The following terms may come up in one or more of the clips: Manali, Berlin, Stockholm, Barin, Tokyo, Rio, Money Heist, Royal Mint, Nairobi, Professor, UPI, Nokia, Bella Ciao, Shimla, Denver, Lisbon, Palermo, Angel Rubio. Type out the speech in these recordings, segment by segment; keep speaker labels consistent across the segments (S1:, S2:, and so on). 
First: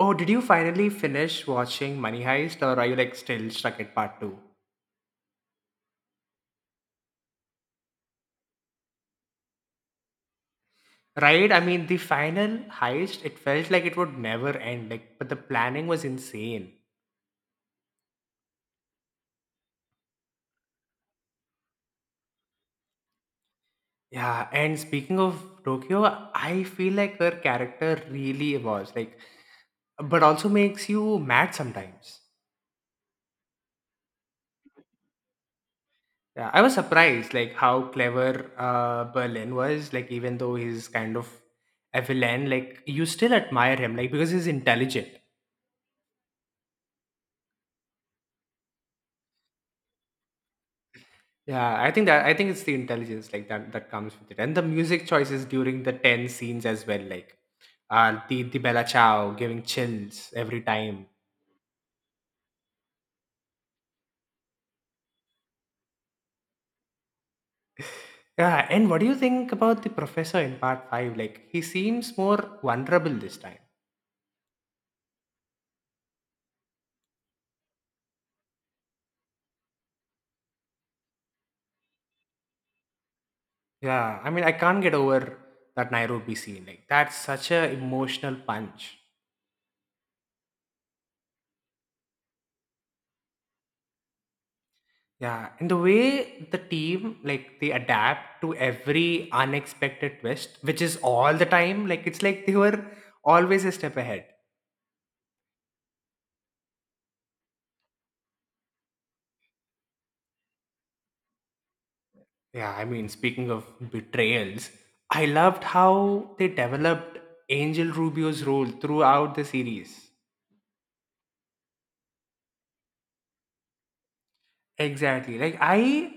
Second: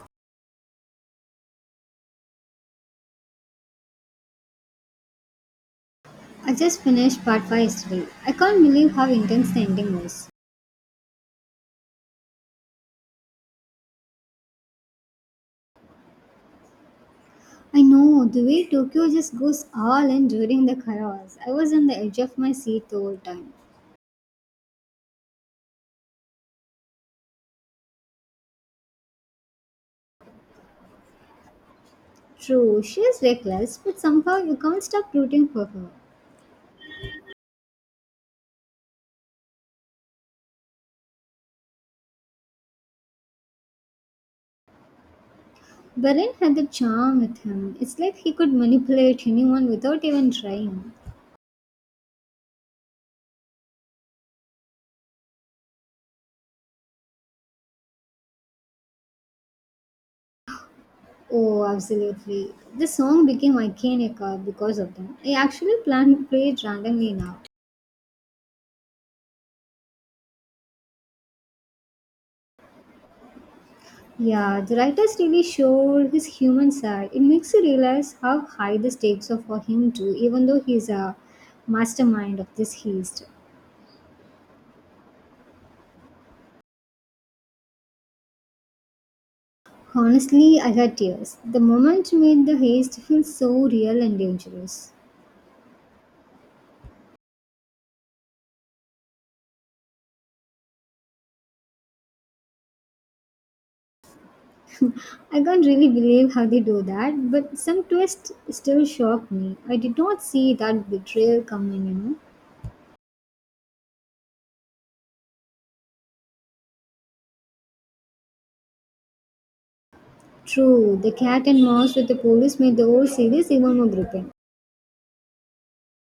S1: Oh, did you finally finish watching Money Heist or are you like still stuck at part 2?
S2: I just finished part 5 yesterday. I can't believe how intense the ending was.
S1: Right? I mean, the final heist, it felt like it would never end, like but the planning was insane.
S2: I know, the way Tokyo just goes all in during the chaos. I was on the edge of my seat the whole time.
S1: Yeah, and speaking of Tokyo, I feel like her character really was like but also makes you mad sometimes.
S2: True, she is reckless, but somehow you can't stop rooting for her.
S1: Yeah, I was surprised like how clever Berlin was. Like even though he's kind of a villain, like you still admire him, like because he's intelligent.
S2: Barin had the charm with him. It's like he could manipulate anyone without even trying.
S1: Yeah, I think it's the intelligence like that that comes with it, and the music choices during the 10 scenes as well, like the Bella Ciao giving chills every time.
S2: Oh, absolutely. The song became iconic because of them. I actually plan, play it randomly now.
S1: Yeah, and what do you think about the professor in part 5? Like he seems more vulnerable this time.
S2: Yeah, the writers really showed his human side. It makes you realize how high the stakes are for him too, even though he's a mastermind of this heist.
S1: Yeah, I mean I can't get over that Nairobi scene. Like that's such a emotional punch.
S2: Honestly, I had tears. The moment made the heist feel so real and dangerous.
S1: Yeah, and the way the team like they adapt to every unexpected twist, which is all the time, like it's like they were always a step ahead.
S2: I can't really believe how they do that, but some twists still shocked me. I did not see that betrayal coming, you know.
S1: Yeah, I mean, speaking of betrayals, I loved how they developed Angel Rubio's role throughout the series.
S2: True, the cat and mouse with the police made the whole series even more gripping.
S1: Exactly. Like I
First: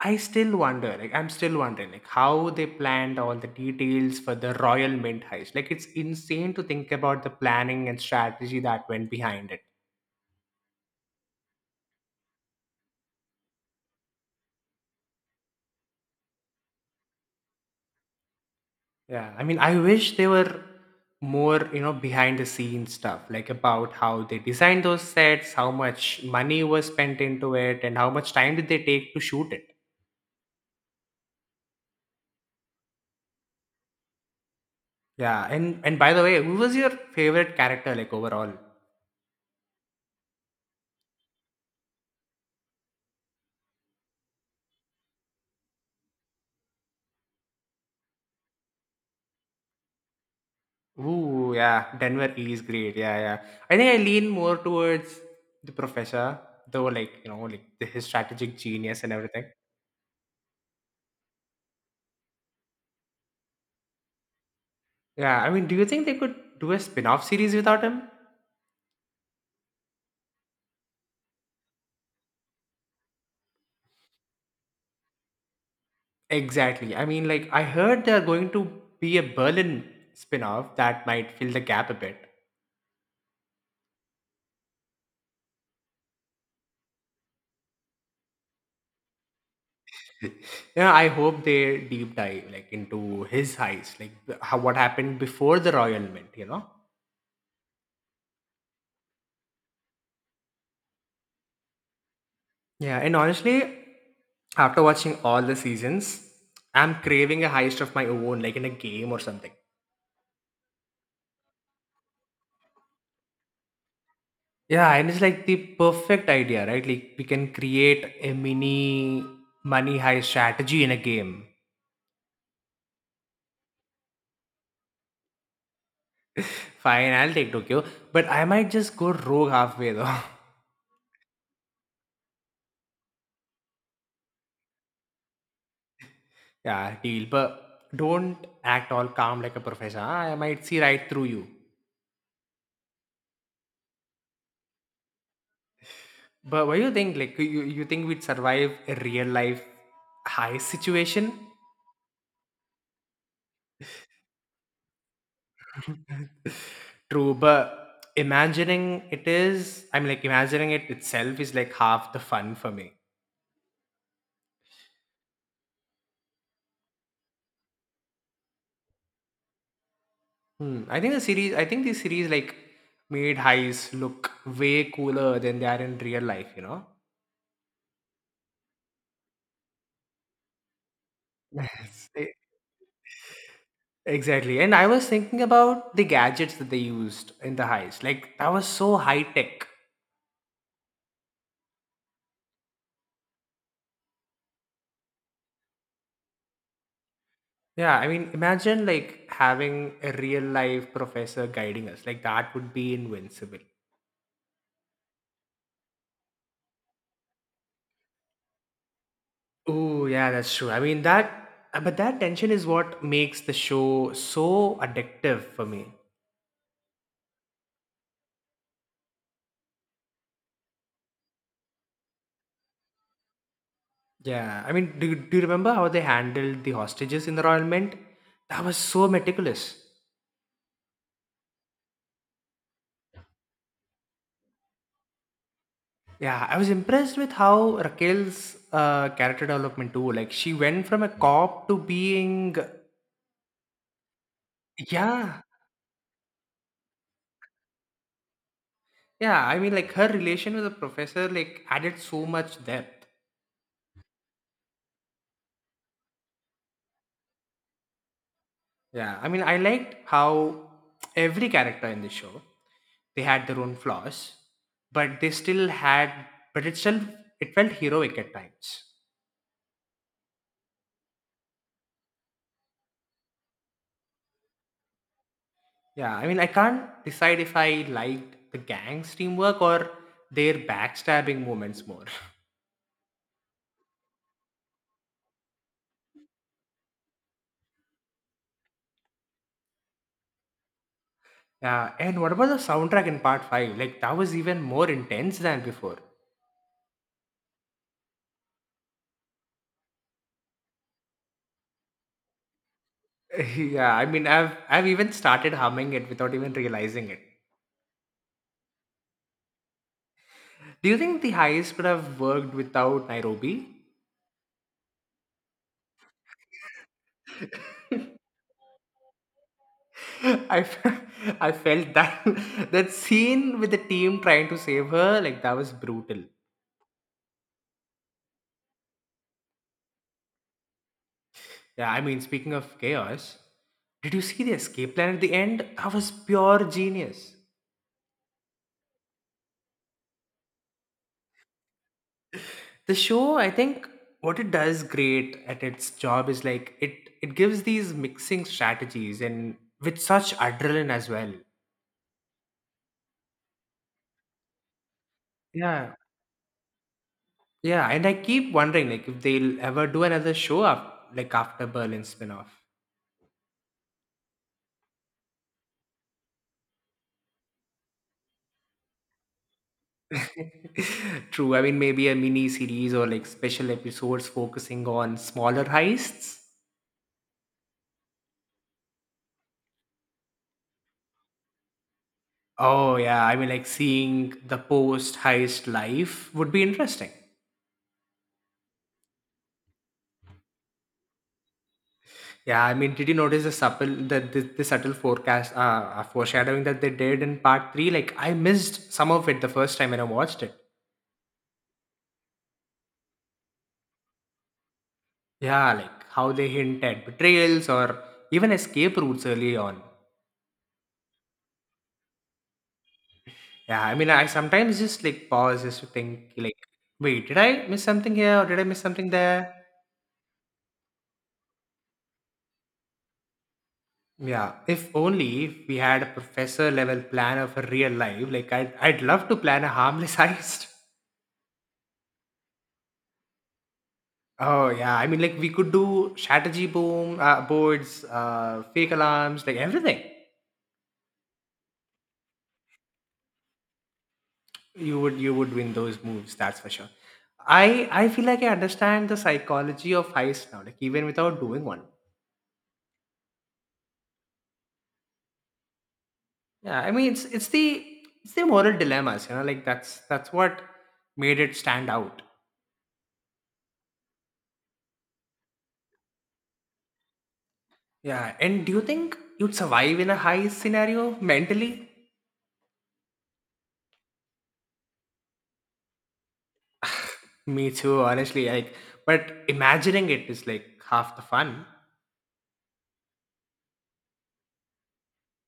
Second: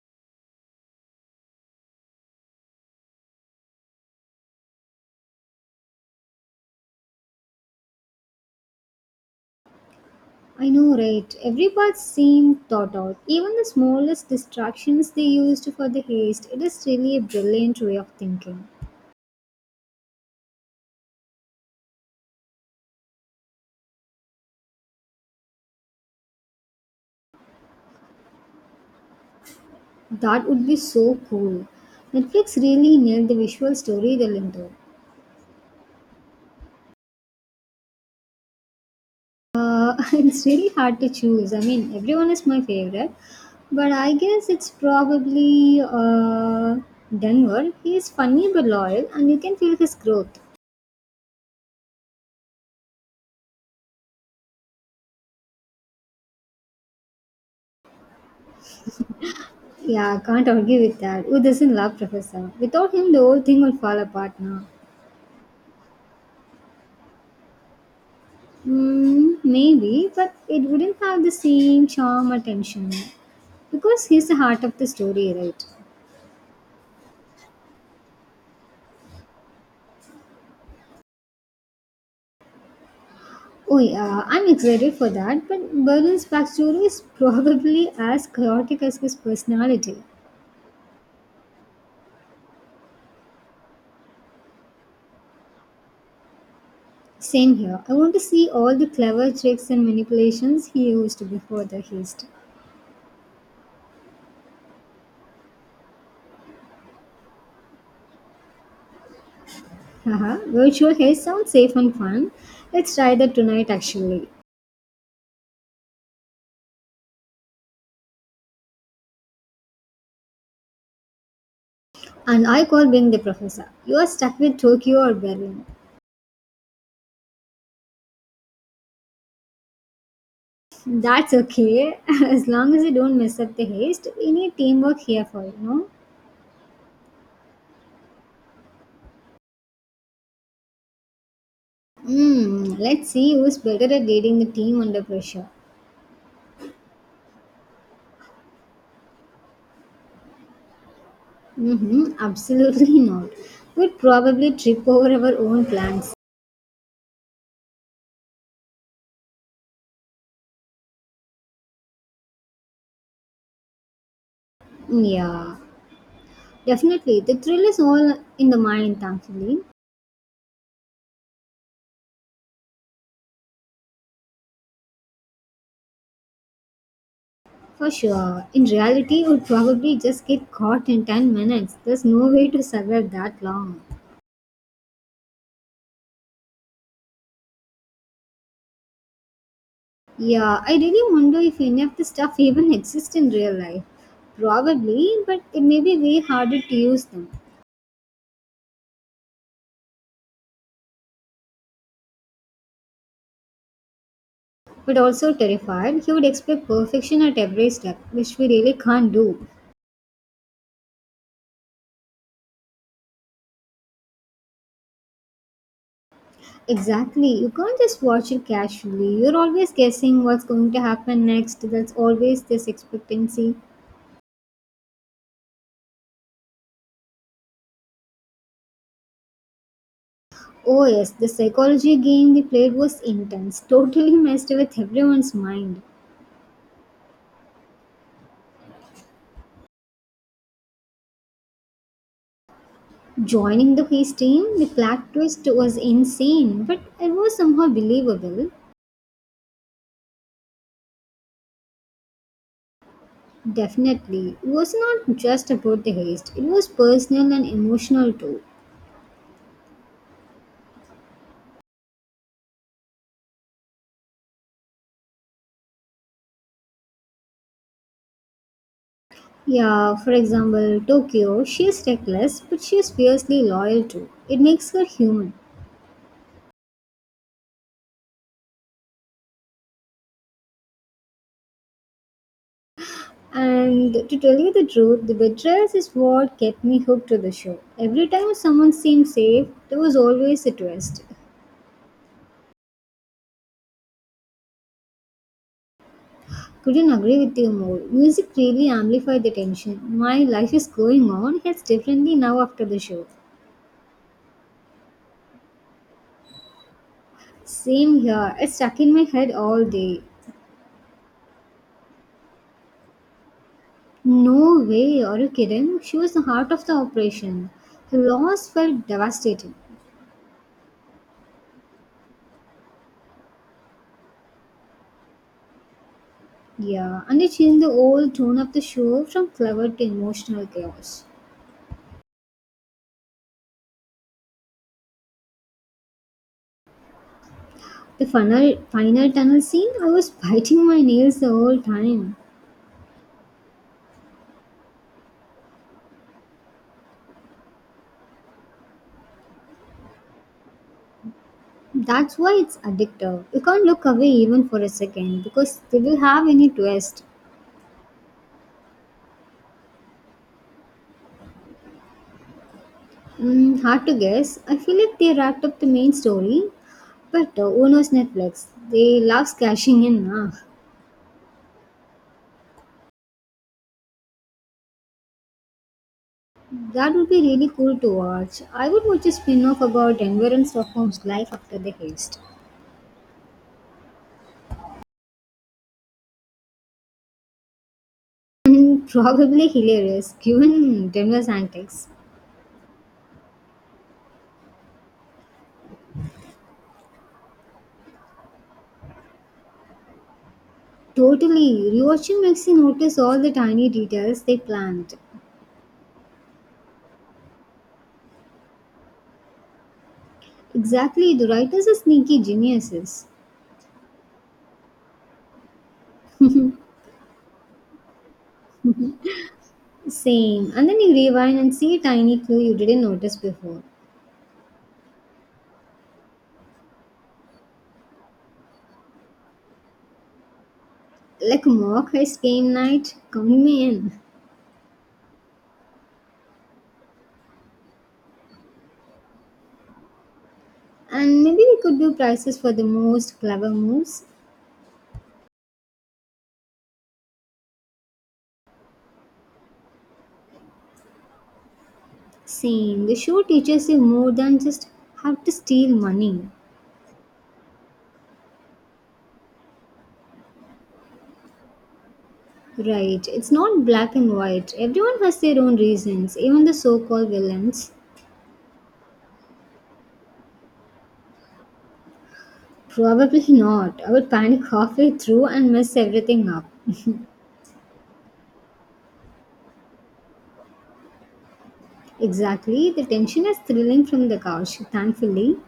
S1: I still wonder, like I'm still wondering like how they planned all the details for the Royal Mint heist. Like it's insane to think about the planning and strategy that went behind it.
S2: I know, right? Every part seemed thought out. Even the smallest distractions they used for the haste, it is really a brilliant way of thinking.
S1: Yeah, I mean, I wish they were more behind the scenes stuff, like about how they designed those sets, how much money was spent into it, and how much time did they take to shoot it.
S2: That would be so cool. Netflix really nailed the visual storytelling though.
S1: Yeah, and by the way, who was your favorite character, like overall?
S2: It's really hard to choose. I mean, everyone is my favorite, but I guess it's probably Denver. He is funny but loyal, and you can feel his growth.
S1: Ooh, yeah, Denver is great. Yeah, yeah. I think I lean more towards the professor, though, like like the, his strategic genius and everything.
S2: Yeah, I can't argue with that. Who doesn't love Professor? Without him, the whole thing will fall apart now.
S1: Yeah, I mean, do you think they could do a spin-off series without him?
S2: Mm, maybe, but it wouldn't have the same charm or tension because he's the heart of the story, right?
S1: Exactly. I mean, like, I heard they're going to be a Berlin spin off that might fill the gap a bit.
S2: Oh, yeah, I'm excited for that, but Berlin's backstory is probably as chaotic as his personality.
S1: Yeah, I hope they deep dive like into his heist, like how, what happened before the royal mint, you know?
S2: Same here. I want to see all the clever tricks and manipulations he used before the heist.
S1: Yeah, and honestly, after watching all the seasons, I'm craving a heist of my own, like in a game or something.
S2: Haha, virtual haste sounds safe and fun. Let's try that tonight, actually.
S1: Yeah, and it's like the perfect idea, right? Like we can create a mini money heist strategy in a game.
S2: And I call being the professor. You are stuck with Tokyo or Berlin.
S1: Fine, I'll take Tokyo, but I might just go rogue halfway though.
S2: That's okay, as long as you don't mess up the haste. We need teamwork here for you know.
S1: Yeah, deal. But don't act all calm like a professor. Huh? I might see right through you.
S2: Hmm. Let's see who's better at leading the team under pressure.
S1: But what do you think? Like, you think we'd survive a real life high situation?
S2: Mm-hmm. Absolutely not. We'd probably trip over our own plans.
S1: True, but I'm like, imagining it itself is like half the fun for me.
S2: Hmm, yeah, definitely. The thrill is all in the mind, thankfully.
S1: Hmm. I think the series like made highs look way cooler than they are in real life, you know?
S2: For sure. In reality, we'd probably just get caught in 10 minutes. There's
S1: Yes.
S2: no way to survive that long.
S1: Exactly. And I was thinking about the gadgets that they used in the heist. Like that was so high tech.
S2: Yeah, I really wonder if any of the stuff even exists in real life. Probably, but it may be way harder to use them.
S1: Yeah, I mean, imagine like having a real life professor guiding us. Like that would be invincible.
S2: But also terrified, he would expect perfection at every step, which we really can't do.
S1: Oh, yeah, that's true. I mean that but that tension is what makes the show so addictive for me.
S2: Exactly, you can't just watch it casually. You're always guessing what's going to happen next. That's always this expectancy.
S1: Yeah. I mean, do you remember how they handled the hostages in the Royal Mint? That was so meticulous.
S2: Oh, yes, the psychology game they played was intense, totally messed with everyone's mind.
S1: Yeah, I was impressed with how Raquel's character development too. Like she went from a cop to being.
S2: Joining the quiz team, the plot
S1: Yeah,
S2: twist was insane, but it was somehow believable.
S1: yeah. I mean, like her relation with the professor like added so much depth.
S2: Definitely, it was not just about the heist, it was personal and emotional too.
S1: Yeah, I mean, I liked how every character in the show they had their own flaws, but they still had, but it still it felt heroic at times.
S2: Yeah, for example, Tokyo, she is reckless, but she is fiercely loyal too. It makes her human.
S1: Yeah, I mean, I can't decide if I liked the gang's teamwork or their backstabbing moments more.
S2: And to tell you the truth, the betrayals is what kept me hooked to the show. Every time someone seemed safe, there was always a twist.
S1: Yeah, and what about the soundtrack in part 5? Like that was even more intense than before.
S2: Couldn't agree with you more. Music really amplified the tension. My life is going on hits differently now after the show.
S1: Yeah, I mean I've even started humming it without even realizing it.
S2: Same here. It's stuck in my head all day.
S1: Do you think the heist could have worked without Nairobi?
S2: No way, are you kidding? She was the heart of the operation. The loss felt devastating.
S1: I've I felt that that scene with the team trying to save her, like that was brutal.
S2: Yeah, and it changed the whole tone of the show from clever to emotional chaos.
S1: Yeah, I mean speaking of chaos, did you see the escape plan at the end? That was pure genius.
S2: The final, final tunnel scene, I was biting my nails the whole time.
S1: The show, I think what it does great at its job is like it gives these mixing strategies and with such adrenaline as well.
S2: That's why it's addictive. You can't look away even for a second because they
S1: Yeah,
S2: will have any twist.
S1: yeah, and I keep wondering like if they'll ever do another show up like after Berlin spin-off.
S2: Mm, hard to guess. I feel like they wrapped up the main story, but who knows Netflix? They love cashing in. Nah.
S1: True, I mean maybe a mini series or like special episodes focusing on smaller heists.
S2: That would be really cool to watch. I would watch a spin off about Denver and Stockholm's life after the heist.
S1: Oh yeah, I mean like seeing the post heist life would be interesting.
S2: Mm, probably hilarious given Denver's antics.
S1: Yeah, I mean, did you notice the subtle, the, subtle foreshadowing that they did in part 3? Like, I missed some of it the first time when I watched it.
S2: Totally. Rewatching makes you notice all the tiny details they planned.
S1: Yeah, like how they hint at betrayals or even escape routes early on.
S2: Exactly, the writers are sneaky geniuses.
S1: Yeah, I mean, I sometimes just like pause just to think, like, wait, did I miss something here or did I miss something there?
S2: Same. And then you rewind and see a tiny clue you didn't notice before.
S1: Yeah, if only we had a professor level plan of a real life, like, I'd love to plan a harmless heist.
S2: Like a mock heist game night, count me in.
S1: Oh yeah, I mean, like we could do strategy boom boards, fake alarms, like everything.
S2: And maybe we could do prizes for the most clever moves.
S1: You would win those moves, that's for sure. I feel like I understand the psychology of heist now, like even without doing one.
S2: Same. The show teaches you more than just how to steal money.
S1: Yeah, I mean it's the moral dilemmas, like that's what made it stand out.
S2: Right. It's not black and white. Everyone has their own reasons, even the so called villains.
S1: Yeah, and do you think you'd survive in a heist scenario mentally?
S2: Probably not. I would panic halfway through and mess everything up.
S1: Me too, honestly. Like, but imagining it is like half the fun.
S2: Exactly. The tension is thrilling from the couch, thankfully.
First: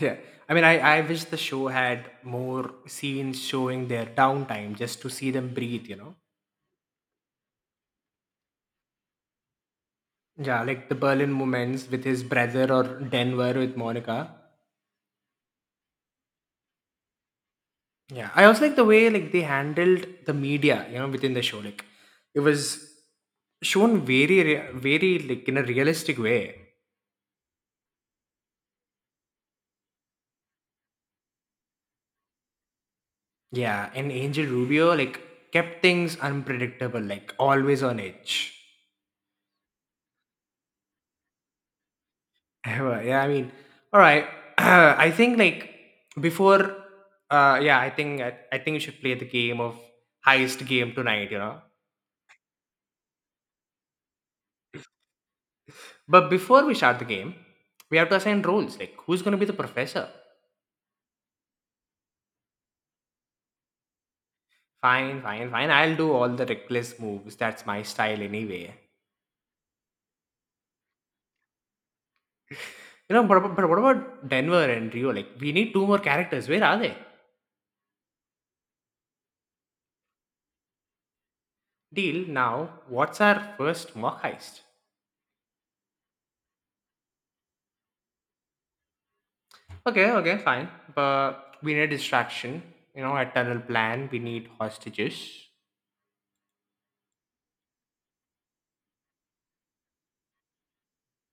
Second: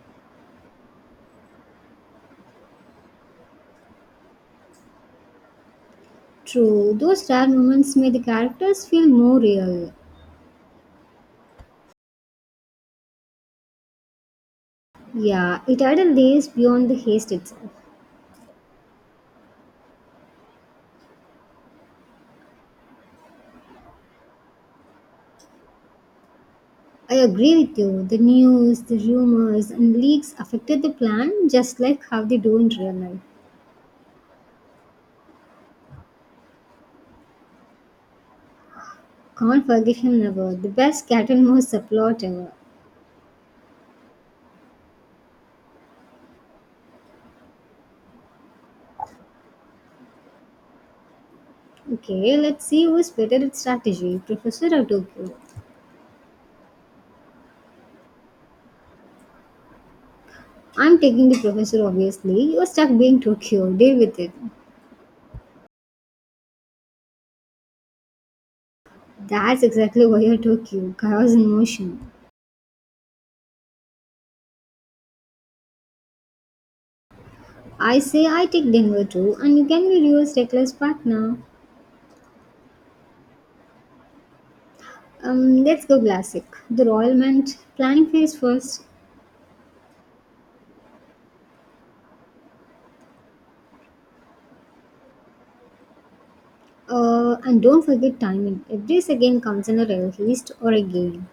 S1: Yeah. I mean, I wish the show had more scenes showing their downtime just to see them breathe, you know?
S2: True, those rare moments made the characters feel more real.
S1: Yeah, like the Berlin moments with his brother or Denver with Monica.
S2: Yeah, it added layers beyond the haste itself.
S1: Yeah. I also like the way like they handled the media, within the show. Like it was shown very like in a realistic way.
S2: I agree with you. The news, the rumors, and leaks affected the plan just like how they do in real life.
S1: Yeah, and Angel Rubio like kept things unpredictable, like always on edge.
S2: Can't forgive him never. The best cat and mouse subplot ever.
S1: Well, yeah, I mean, all right. I think like before, yeah, I think we should play the game of heist game tonight.
S2: Okay, let's see who's better at strategy, Professor or Tokyo.
S1: But before we start the game, we have to assign roles. Like, who's gonna be the professor?
S2: I'm taking the Professor, obviously. You're stuck being Tokyo. Deal with it.
S1: Fine, fine, fine. I'll do all the reckless moves. That's my style anyway.
S2: That's exactly why you're Tokyo. Chaos in motion.
S1: You know, but what about Denver and Rio? Like, we need two more characters. Where are they?
S2: I say I take Denver too, and you can be Rio's reckless partner.
S1: Deal now. What's our first mock heist?
S2: Let's go classic. The royal meant planning phase first.
S1: Okay, okay, fine. But we need a distraction. You know, a tunnel plan. We need hostages.
S2: And don't forget timing. Every second comes in a heist or a game.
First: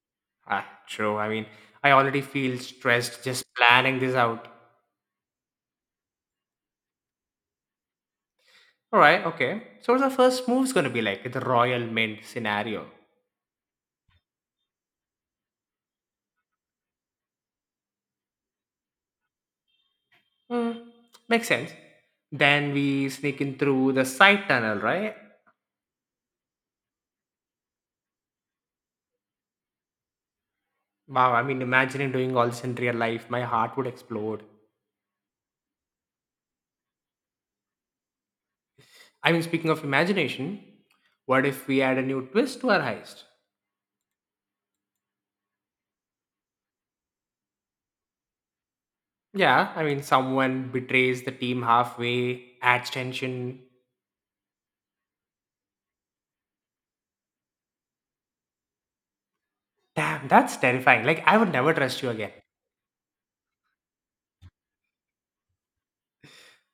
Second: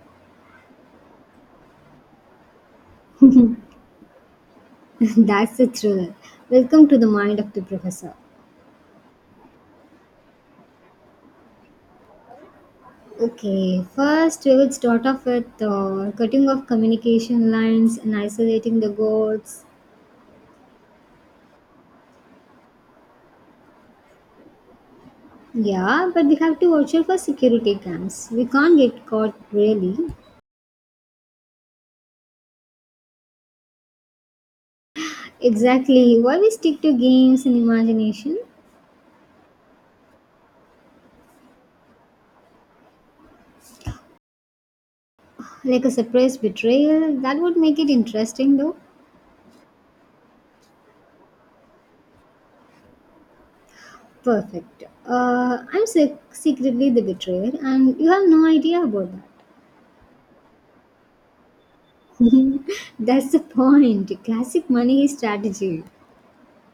S1: Ah, true. I mean, I already feel stressed just planning this out.
S2: That's the thriller. Welcome to the mind of the professor.
S1: All right, okay. So what's the first move's gonna be like the royal mint scenario?
S2: Okay, first we will start off with cutting off communication lines and isolating the goats.
S1: Hmm, makes sense. Then we sneak in through the side tunnel, right?
S2: Yeah, but we have to watch out for security cams. We can't get caught really.
S1: Wow, I mean, imagining doing all this in real life, my heart would explode.
S2: Exactly. Why we stick to games and imagination?
S1: I mean, speaking of imagination, what if we add a new twist to our heist?
S2: Like a surprise betrayal, that would make it interesting though.
S1: Yeah, I mean, someone betrays the team halfway, adds tension.
S2: Perfect. Secretly the betrayer, and you have no idea about that.
S1: Damn, that's terrifying. Like, I would never trust you again.
S2: That's the point. Classic money strategy.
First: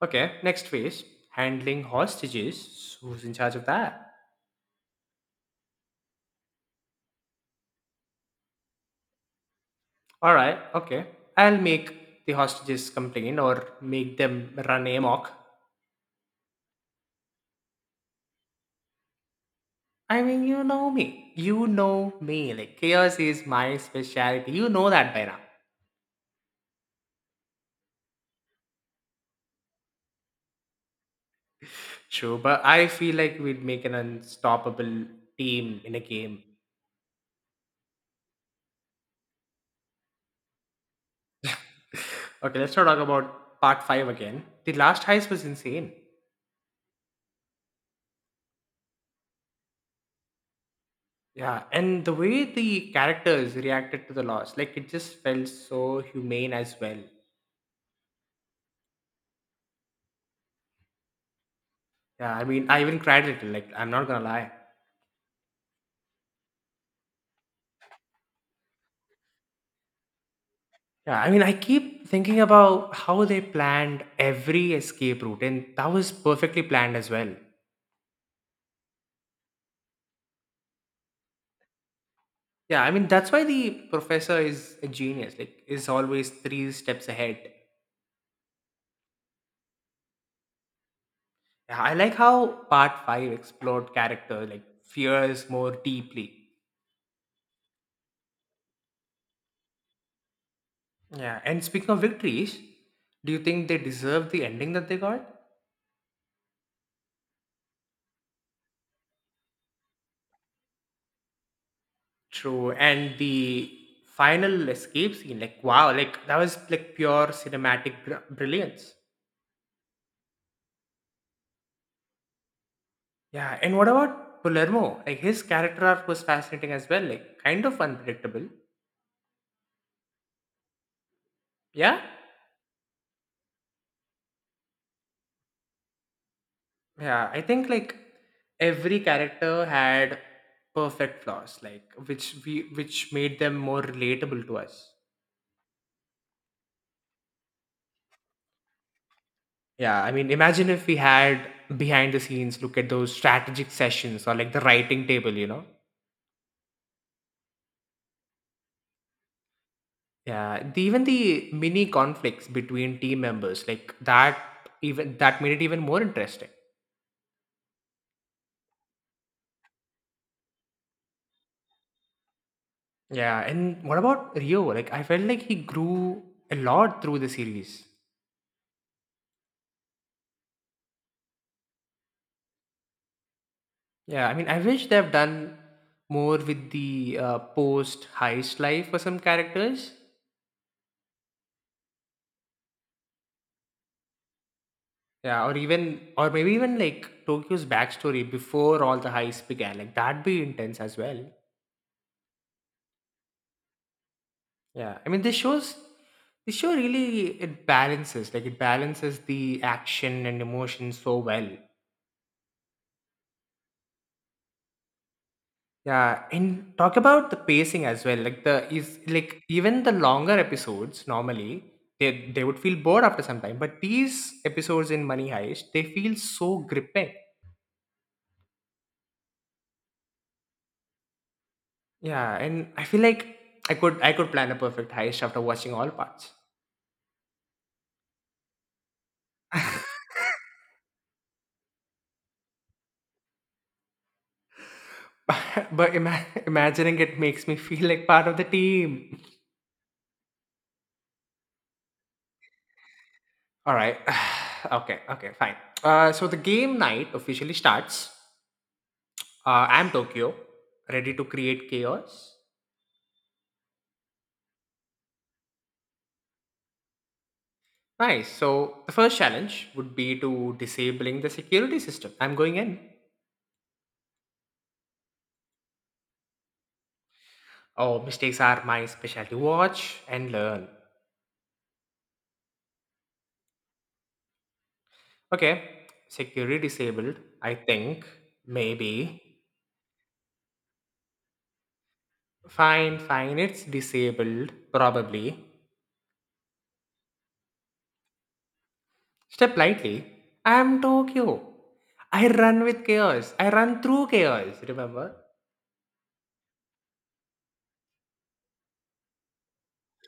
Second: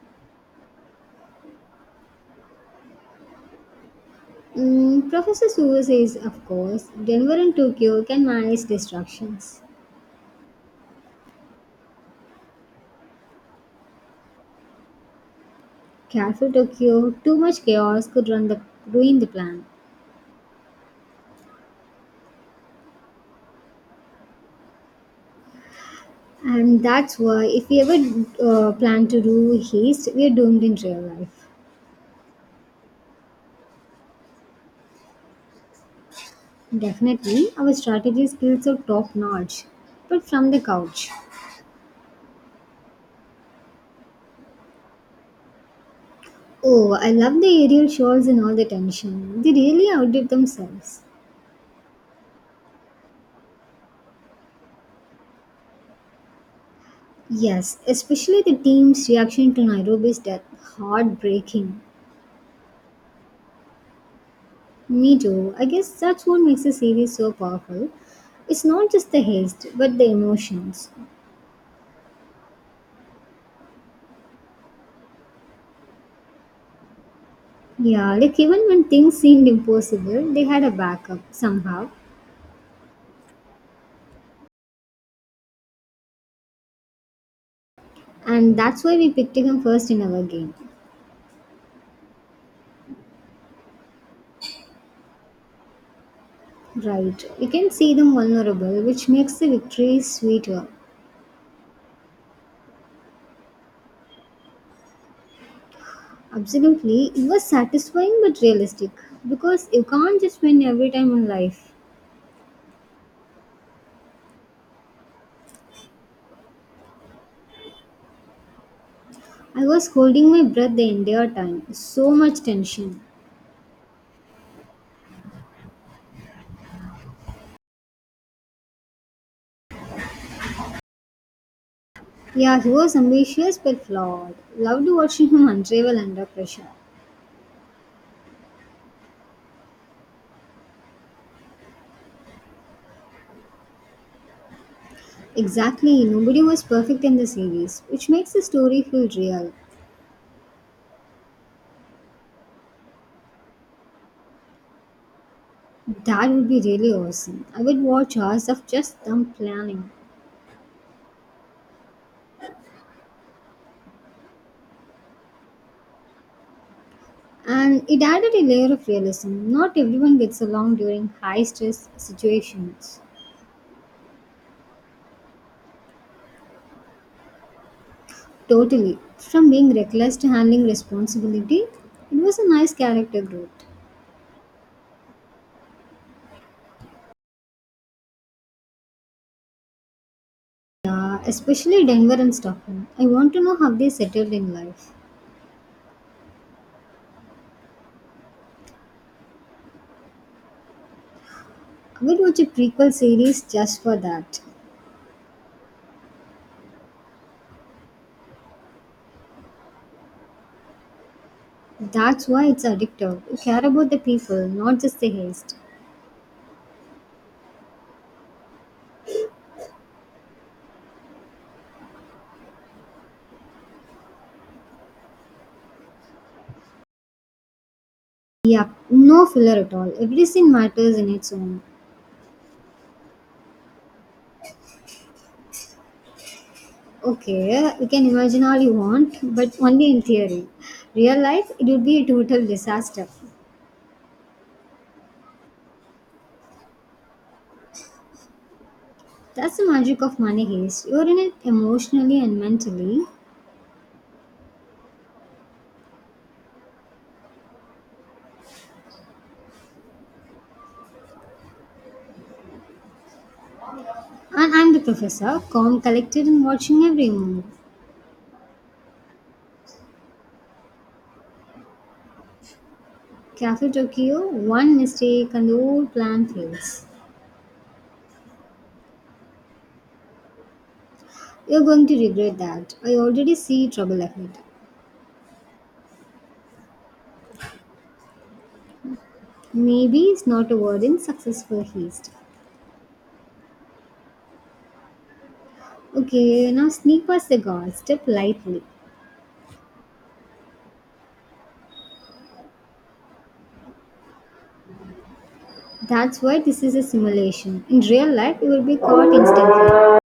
S1: Okay, next phase handling hostages. Who's in charge of that?
S2: Mm, Professor Suo says, of course, Denver and Tokyo can manage distractions.
S1: All right, okay. I'll make the hostages complain or make them run amok.
S2: Careful Tokyo, too much chaos could run the ruin the plan.
S1: I mean, you know me. You know me. Like, chaos is my specialty. You know that by now.
S2: And that's why, if we ever plan to do haste, we are doomed in real life.
S1: True, but I feel like we'd make an unstoppable team in a game.
S2: Definitely, our strategy skills are top notch, but from the couch.
S1: Okay, let's not talk about part 5 again. The last heist was insane.
S2: Oh, I love the aerial shots and all the tension. They really outdid themselves.
S1: Yeah, and the way the characters reacted to the loss, like it just felt so humane as well.
S2: Yes, especially the team's reaction to Nairobi's death. Heartbreaking.
S1: Yeah, I mean, I even cried a little, like, I'm not gonna lie.
S2: Me too. I guess that's what makes the series so powerful. It's not just the haste, but the emotions.
S1: Yeah, I mean, I keep thinking about how they planned every escape route, and that was perfectly planned as well.
S2: Yeah, like even when things seemed impossible, they had a backup somehow.
S1: Yeah, I mean, that's why the professor is a genius, like, is always three steps ahead.
S2: And that's why we picked him first in our game.
S1: Yeah, I like how part 5 explored character, like, fears more deeply.
S2: Right. You can see them vulnerable, which makes the victory sweeter.
S1: Yeah, and speaking of victories, do you think they deserve the ending that they got?
S2: Absolutely. It was satisfying but realistic because you can't just win every time in life.
S1: True, and the final escape scene, like wow, like that was like pure cinematic brilliance.
S2: I was holding my breath the entire time. So much tension.
S1: Yeah, and what about Palermo? Like his character arc was fascinating as well, like kind of unpredictable. Yeah,
S2: Yeah, he was ambitious but flawed. Loved watching him unravel under pressure.
S1: yeah, I think like every character had perfect flaws, like which made them more relatable to us.
S2: Exactly. Nobody was perfect in the series, which makes the story feel real.
S1: Yeah, I mean, imagine if we had behind the scenes look at those strategic sessions or like the writing table, you know?
S2: That would be really awesome. I would watch hours of just them planning.
S1: Yeah, even the mini conflicts between team members, like that, even that made it even more interesting.
S2: And it added a layer of realism. Not everyone gets along during high stress situations.
S1: Yeah, and what about Rio? Like, I felt like he grew a lot through the series.
S2: Totally. From being reckless to handling responsibility, it was a nice character growth.
S1: Yeah, I mean, I wish they have done more with the post heist life for some characters.
S2: Especially Denver and Stockholm. I want to know how they settled in life.
S1: Yeah, or maybe even like Tokyo's backstory before all the heist began. Like that'd be intense as well.
S2: I would watch a prequel series just for that.
S1: Yeah, I mean, this show really it balances, like it balances the action and emotion so well.
S2: That's why it's addictive. You care about the people, not just the haste.
S1: Yeah, and talk about the pacing as well. Like the is like even the longer episodes normally they would feel bored after some time, but these episodes in Money Heist they feel so gripping.
S2: Yeah, no filler at all. Every scene matters in its own.
S1: Yeah, and I feel like I could plan a perfect heist after watching all parts.
S2: Okay, you can imagine all you want, but only in theory. Real life, it would be a total disaster.
S1: But imagining it makes me feel like part of the team.
S2: That's the magic of money heist. You're in it emotionally and mentally.
S1: All right. Okay. Okay. Fine. So the game night officially starts. I'm Tokyo, ready to create chaos.
S2: And I'm the professor, calm, collected, and watching every move.
S1: Nice. So the first challenge would be to disabling the security system. I'm going in.
S2: Cafe Tokyo, one mistake, and the whole plan fails.
S1: Oh, mistakes are my specialty. Watch and learn.
S2: You're going to regret that. I already see trouble ahead.
S1: Okay. Security disabled. I think maybe.
S2: Maybe it's not a word in successful heist.
S1: Fine. Fine. It's disabled. Probably.
S2: Okay, now sneak past the guards, step lightly.
S1: Step lightly. I am Tokyo. I run with chaos. I run through chaos. Remember?
S2: That's why this is a simulation. In real life, you will be caught instantly.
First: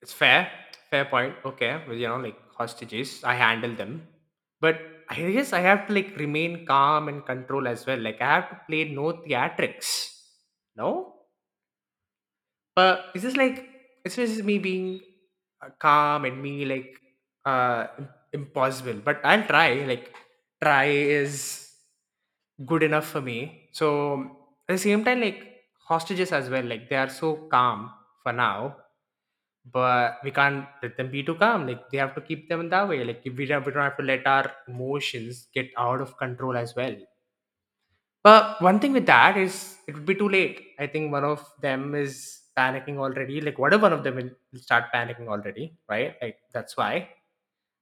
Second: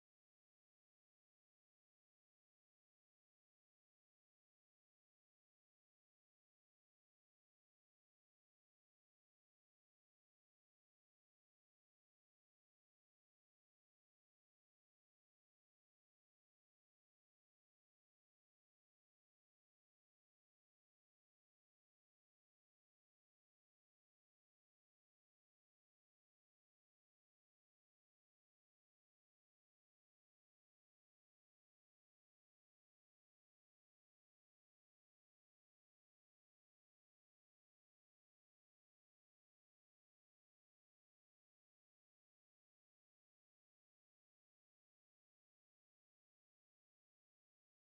S1: It's fair. Fair point. Okay. Well, like hostages, I handle them. But I guess I have to like remain calm and control as well. Like I have to play no theatrics. No? But it's just me being calm and me like impossible. But I'll try. Like try is good enough for me. So at the same time, like hostages as well. Like they are so calm for now, but we can't let them be too calm. Like they have to keep them in that way. Like we don't have to let our emotions get out of control as well. But one thing with that is it would be too late. I think one of them is panicking already. Like, what if one of them will start panicking already, right? Like, that's why.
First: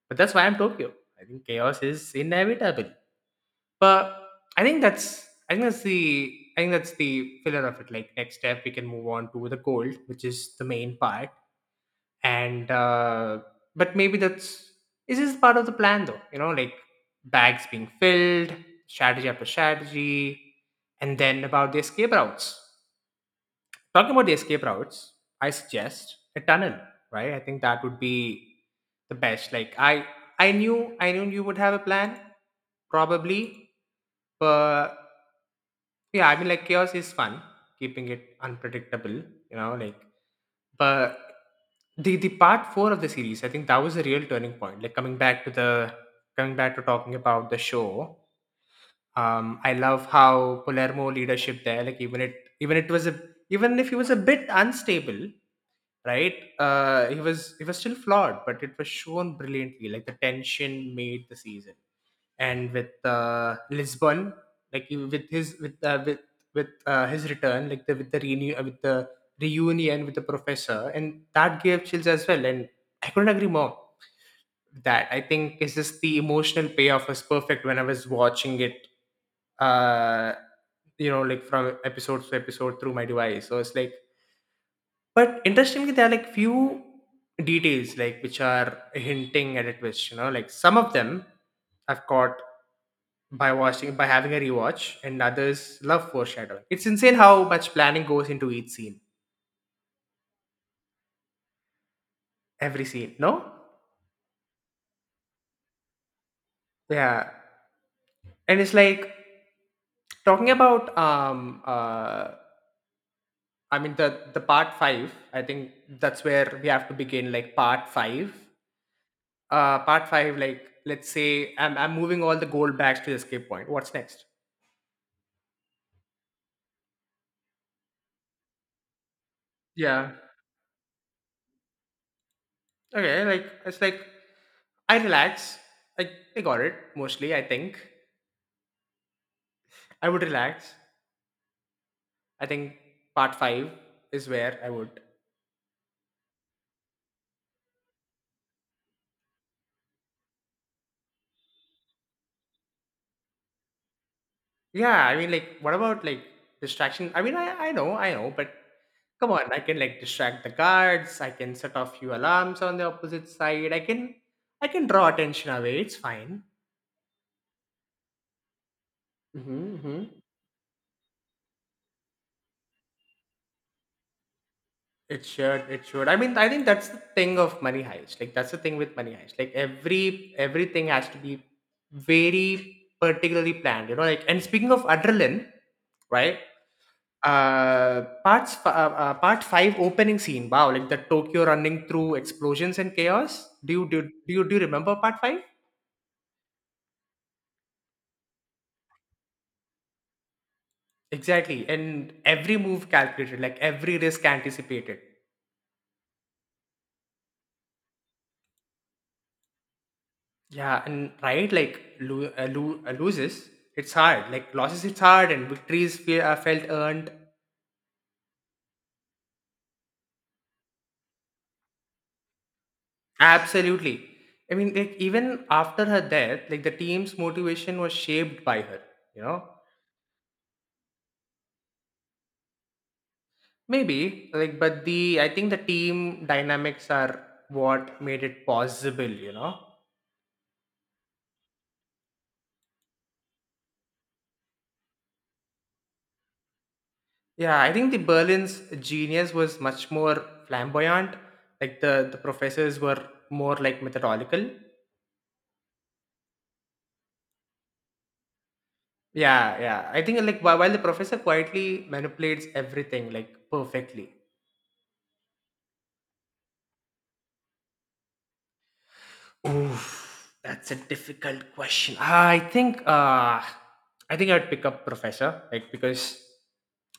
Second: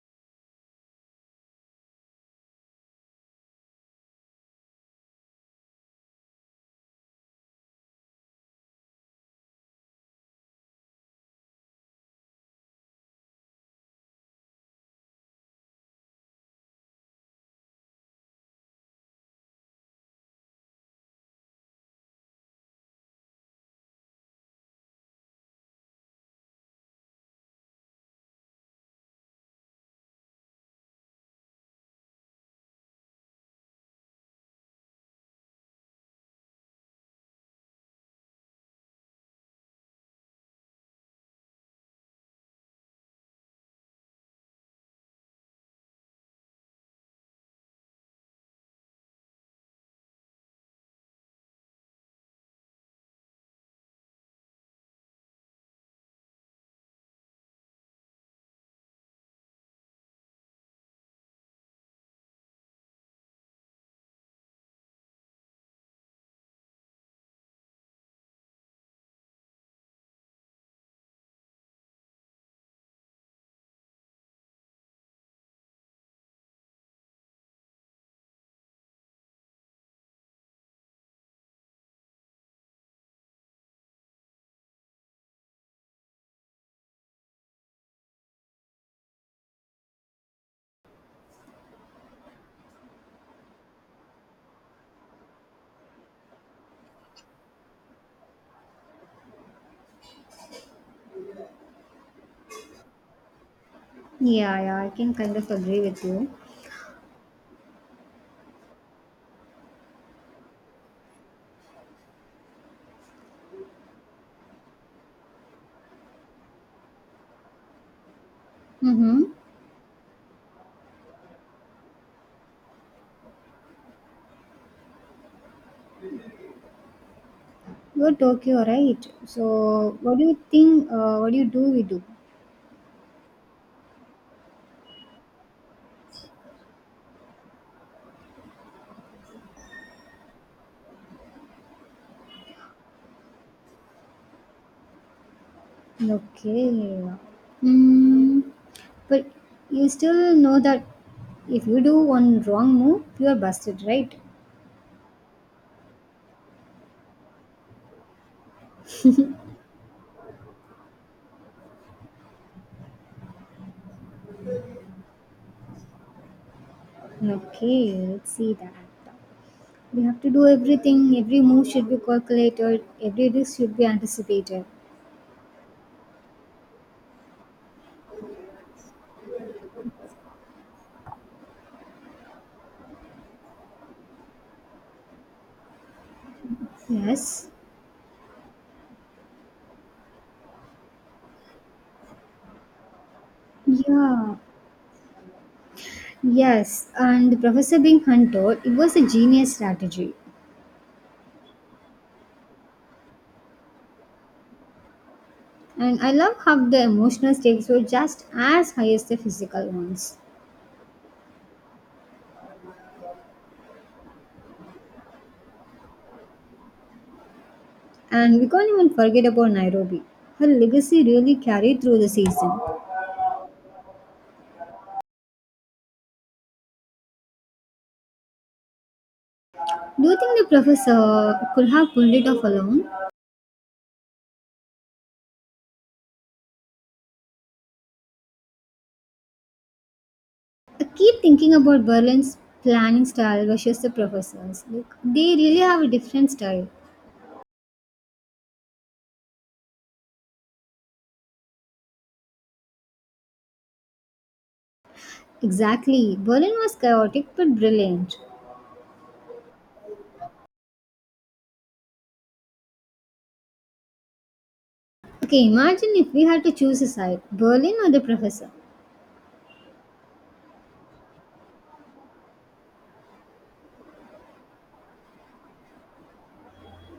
S1: But that's why I'm Tokyo. I think chaos is inevitable. But I think that's I think that's the I think that's the filler of it. Like next step, we can move on to the gold, which is the main part and but maybe that's is this part of the plan though, you know, like bags being filled, strategy after strategy, and then about the escape routes, talking about the escape routes, I suggest a tunnel. Right? I think that would be the best. Like I knew you would have a plan, probably. But yeah, I mean, like chaos is fun, keeping it unpredictable, you know, like but the part four of the series, I think that was a real turning point. Like coming back to talking about the show. I love how Palermo leadership there, like even it was a even if he was a bit unstable, right. He was still flawed, but it was shown brilliantly, like the tension made the season. And with Lisbon, like he- with his return, like the with the renew with the reunion with the professor, and that gave chills as well. And I couldn't agree more with that. I think it's just the emotional payoff was perfect when I was watching it. uh you know, like from episode to episode through my device, so it's like but interestingly, there are like few details like which are hinting at a twist. You know, like some of them I've caught by having a rewatch, and others love foreshadowing. It's insane how much planning goes into each scene, every scene. No,
S2: Yeah, yeah, I can kind of agree with you.
S1: yeah, and it's like talking about I mean the part five. I think that's where we have to begin. Like part five,
S2: Mm-hmm.
S1: part five. Like let's say I'm moving all the gold bags to the escape point. What's next?
S2: Go Tokyo, right? So,
S1: Yeah.
S2: what do you think? What do you do? We do.
S1: Okay, like it's like I relax. Like I got it mostly. I think I would relax. I think part five is where I would.
S2: Okay. Hmm. But you still know that if you do one wrong move, you are busted, right?
S1: Yeah, I mean, like, what about like distraction? I mean, I know, but come on, I can like distract the guards. I can set off few alarms on the opposite side. I can draw attention away. It's fine.
S2: Okay, let's see that.
S1: Mm-hmm, mm-hmm.
S2: We have to do everything. Every move should be calculated. Every risk should be anticipated.
S1: It should. It should. I mean, I think that's the thing of Money Heist. Like that's the thing with Money Heist. Like everything has to be very particularly planned. You know. Like and speaking of adrenaline, right?
S2: Yes.
S1: Part five opening scene. Wow, like the Tokyo running through explosions and chaos. Do you do, do
S2: Yeah.
S1: you do you remember part five?
S2: Yes, and Professor being Hunter, it was a genius strategy.
S1: Exactly, and every move calculated, like every risk anticipated.
S2: And I love how the emotional stakes were just as high as the physical ones.
S1: Yeah, and right, like loses, it's hard. Like losses, it's hard, and victories felt earned.
S2: And we can't even forget about Nairobi. Her legacy really carried through the season.
S1: Absolutely. I mean, like even after her death, like the team's motivation was shaped by her. You know,
S2: Do you think the professor could have pulled it off alone?
S1: maybe like, but the I think the team dynamics are what made it possible. You know,
S2: I keep thinking about Berlin's planning style versus the professor's. Like, they really have a different style.
S1: yeah, I think the Berlin's genius was much more flamboyant. Like the professors were more like methodical.
S2: Exactly. Berlin was chaotic but brilliant.
S1: Yeah, yeah. I think like while the professor quietly manipulates everything like perfectly.
S2: Okay, imagine if we had to choose a side, Berlin or the professor.
S1: Oof, that's a difficult question. I think I'd pick up professor like because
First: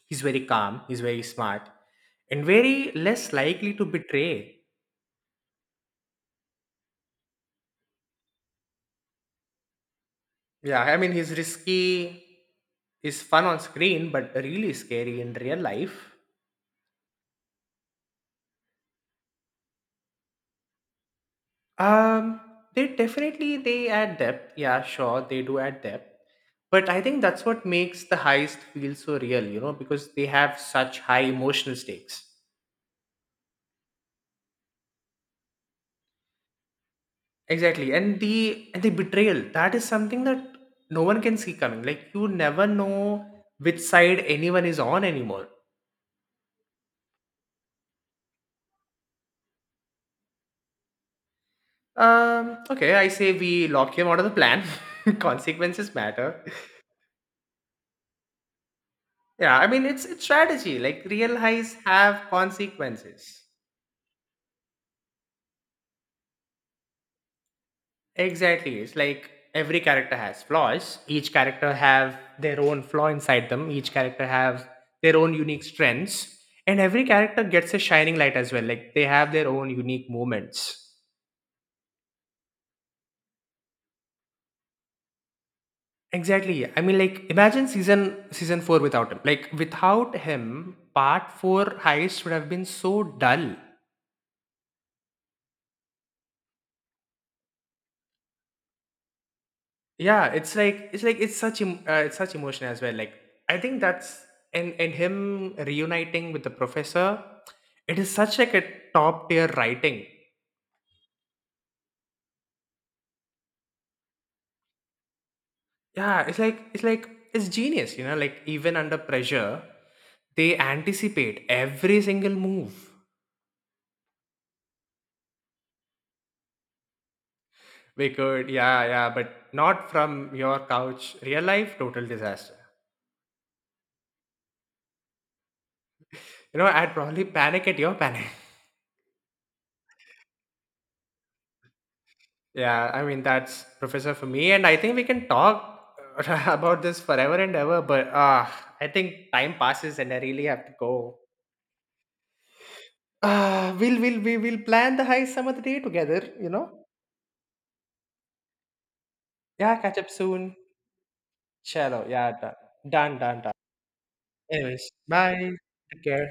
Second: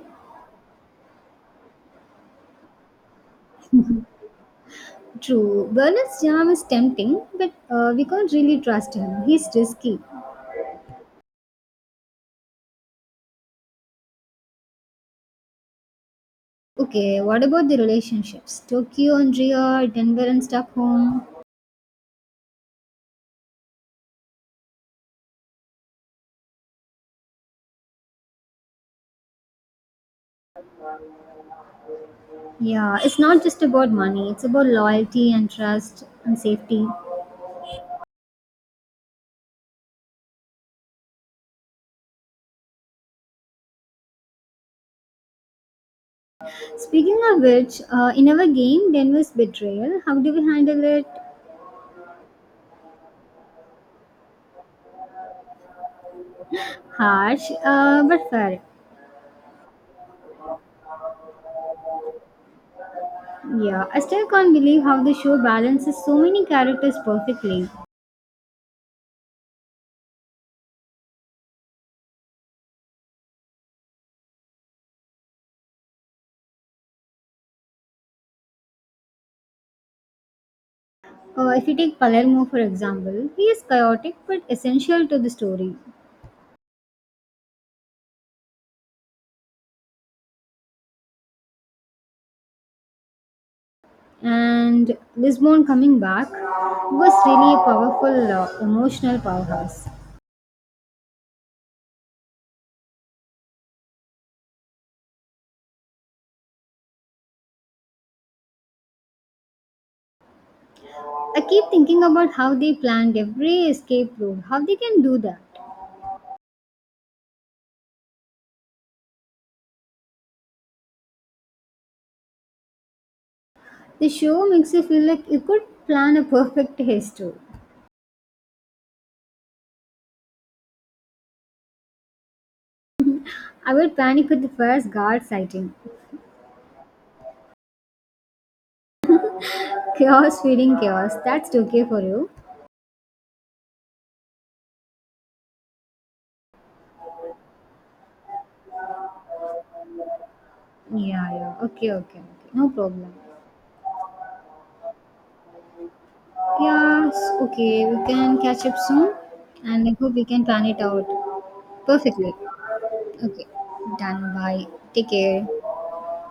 S1: he's very calm, he's very smart, and very less likely to betray.
S2: True, Bernard's charm is tempting, but we can't really trust him. He's risky.
S1: Yeah, I mean he's risky, he's fun on screen, but really scary in real life.
S2: Okay, what about the relationships? Tokyo and Rio, Denver and Stockholm.
S1: Um, they definitely they add depth. Yeah, sure, they do add depth. But I think that's what makes the heist feel so real, because they have such high emotional stakes.
S2: Yeah, it's not just about money, it's about loyalty and trust and safety.
S1: Exactly. And the betrayal, that is something that no one can see coming. Like you never know which side anyone is on anymore.
S2: Speaking of which, in our game, Denver's betrayal, how do we handle it?
S1: Okay, I say we lock him out of the plan. Consequences matter.
S2: Harsh, but fair.
S1: Yeah, I mean it's strategy. Like real heists have consequences.
S2: Yeah, I still can't believe how the show balances so many characters perfectly.
S1: Exactly. It's like every character has flaws. Each character have their own flaw inside them. Each character have their own unique strengths. And every character gets a shining light as well. Like they have their own unique moments.
S2: If you take Palermo for example, he is chaotic but essential to the story.
S1: Exactly. I mean like imagine season 4 without him. Like without him, part 4 heist would have been so dull.
S2: And Lisbon coming back was really a powerful emotional powerhouse.
S1: Yeah, it's like it's such emotion as well, like I think that's and him reuniting with the professor, it is such like a top tier writing.
S2: I keep thinking about how they planned every escape route, how they can do that.
S1: Yeah, it's like it's genius, you know, like even under pressure they anticipate every single move.
S2: The show makes you feel like you could plan a perfect race too.
S1: We could. Yeah, yeah, but not from your couch. Real life, total disaster.
S2: I will panic with the first guard sighting.
S1: You know, I'd probably panic at your panic.
S2: Chaos feeding chaos. That's okay for you.
S1: Yeah, I mean that's Professor for me, and I think we can talk about this forever and ever. But I think time passes, and I really have to go.
S2: Yeah, yeah. Okay, okay, okay. No problem.
S1: We will plan the heist some other day together. You know.
S2: Yes, okay, we can catch up soon
S1: Yeah,
S2: and I
S1: catch up
S2: hope we can
S1: soon.
S2: plan it out
S1: Chalo. Yeah,
S2: perfectly.
S1: done, done, done,
S2: Okay,
S1: done.
S2: done. Bye.
S1: Anyways,
S2: Take
S1: bye.
S2: care.
S1: Take care.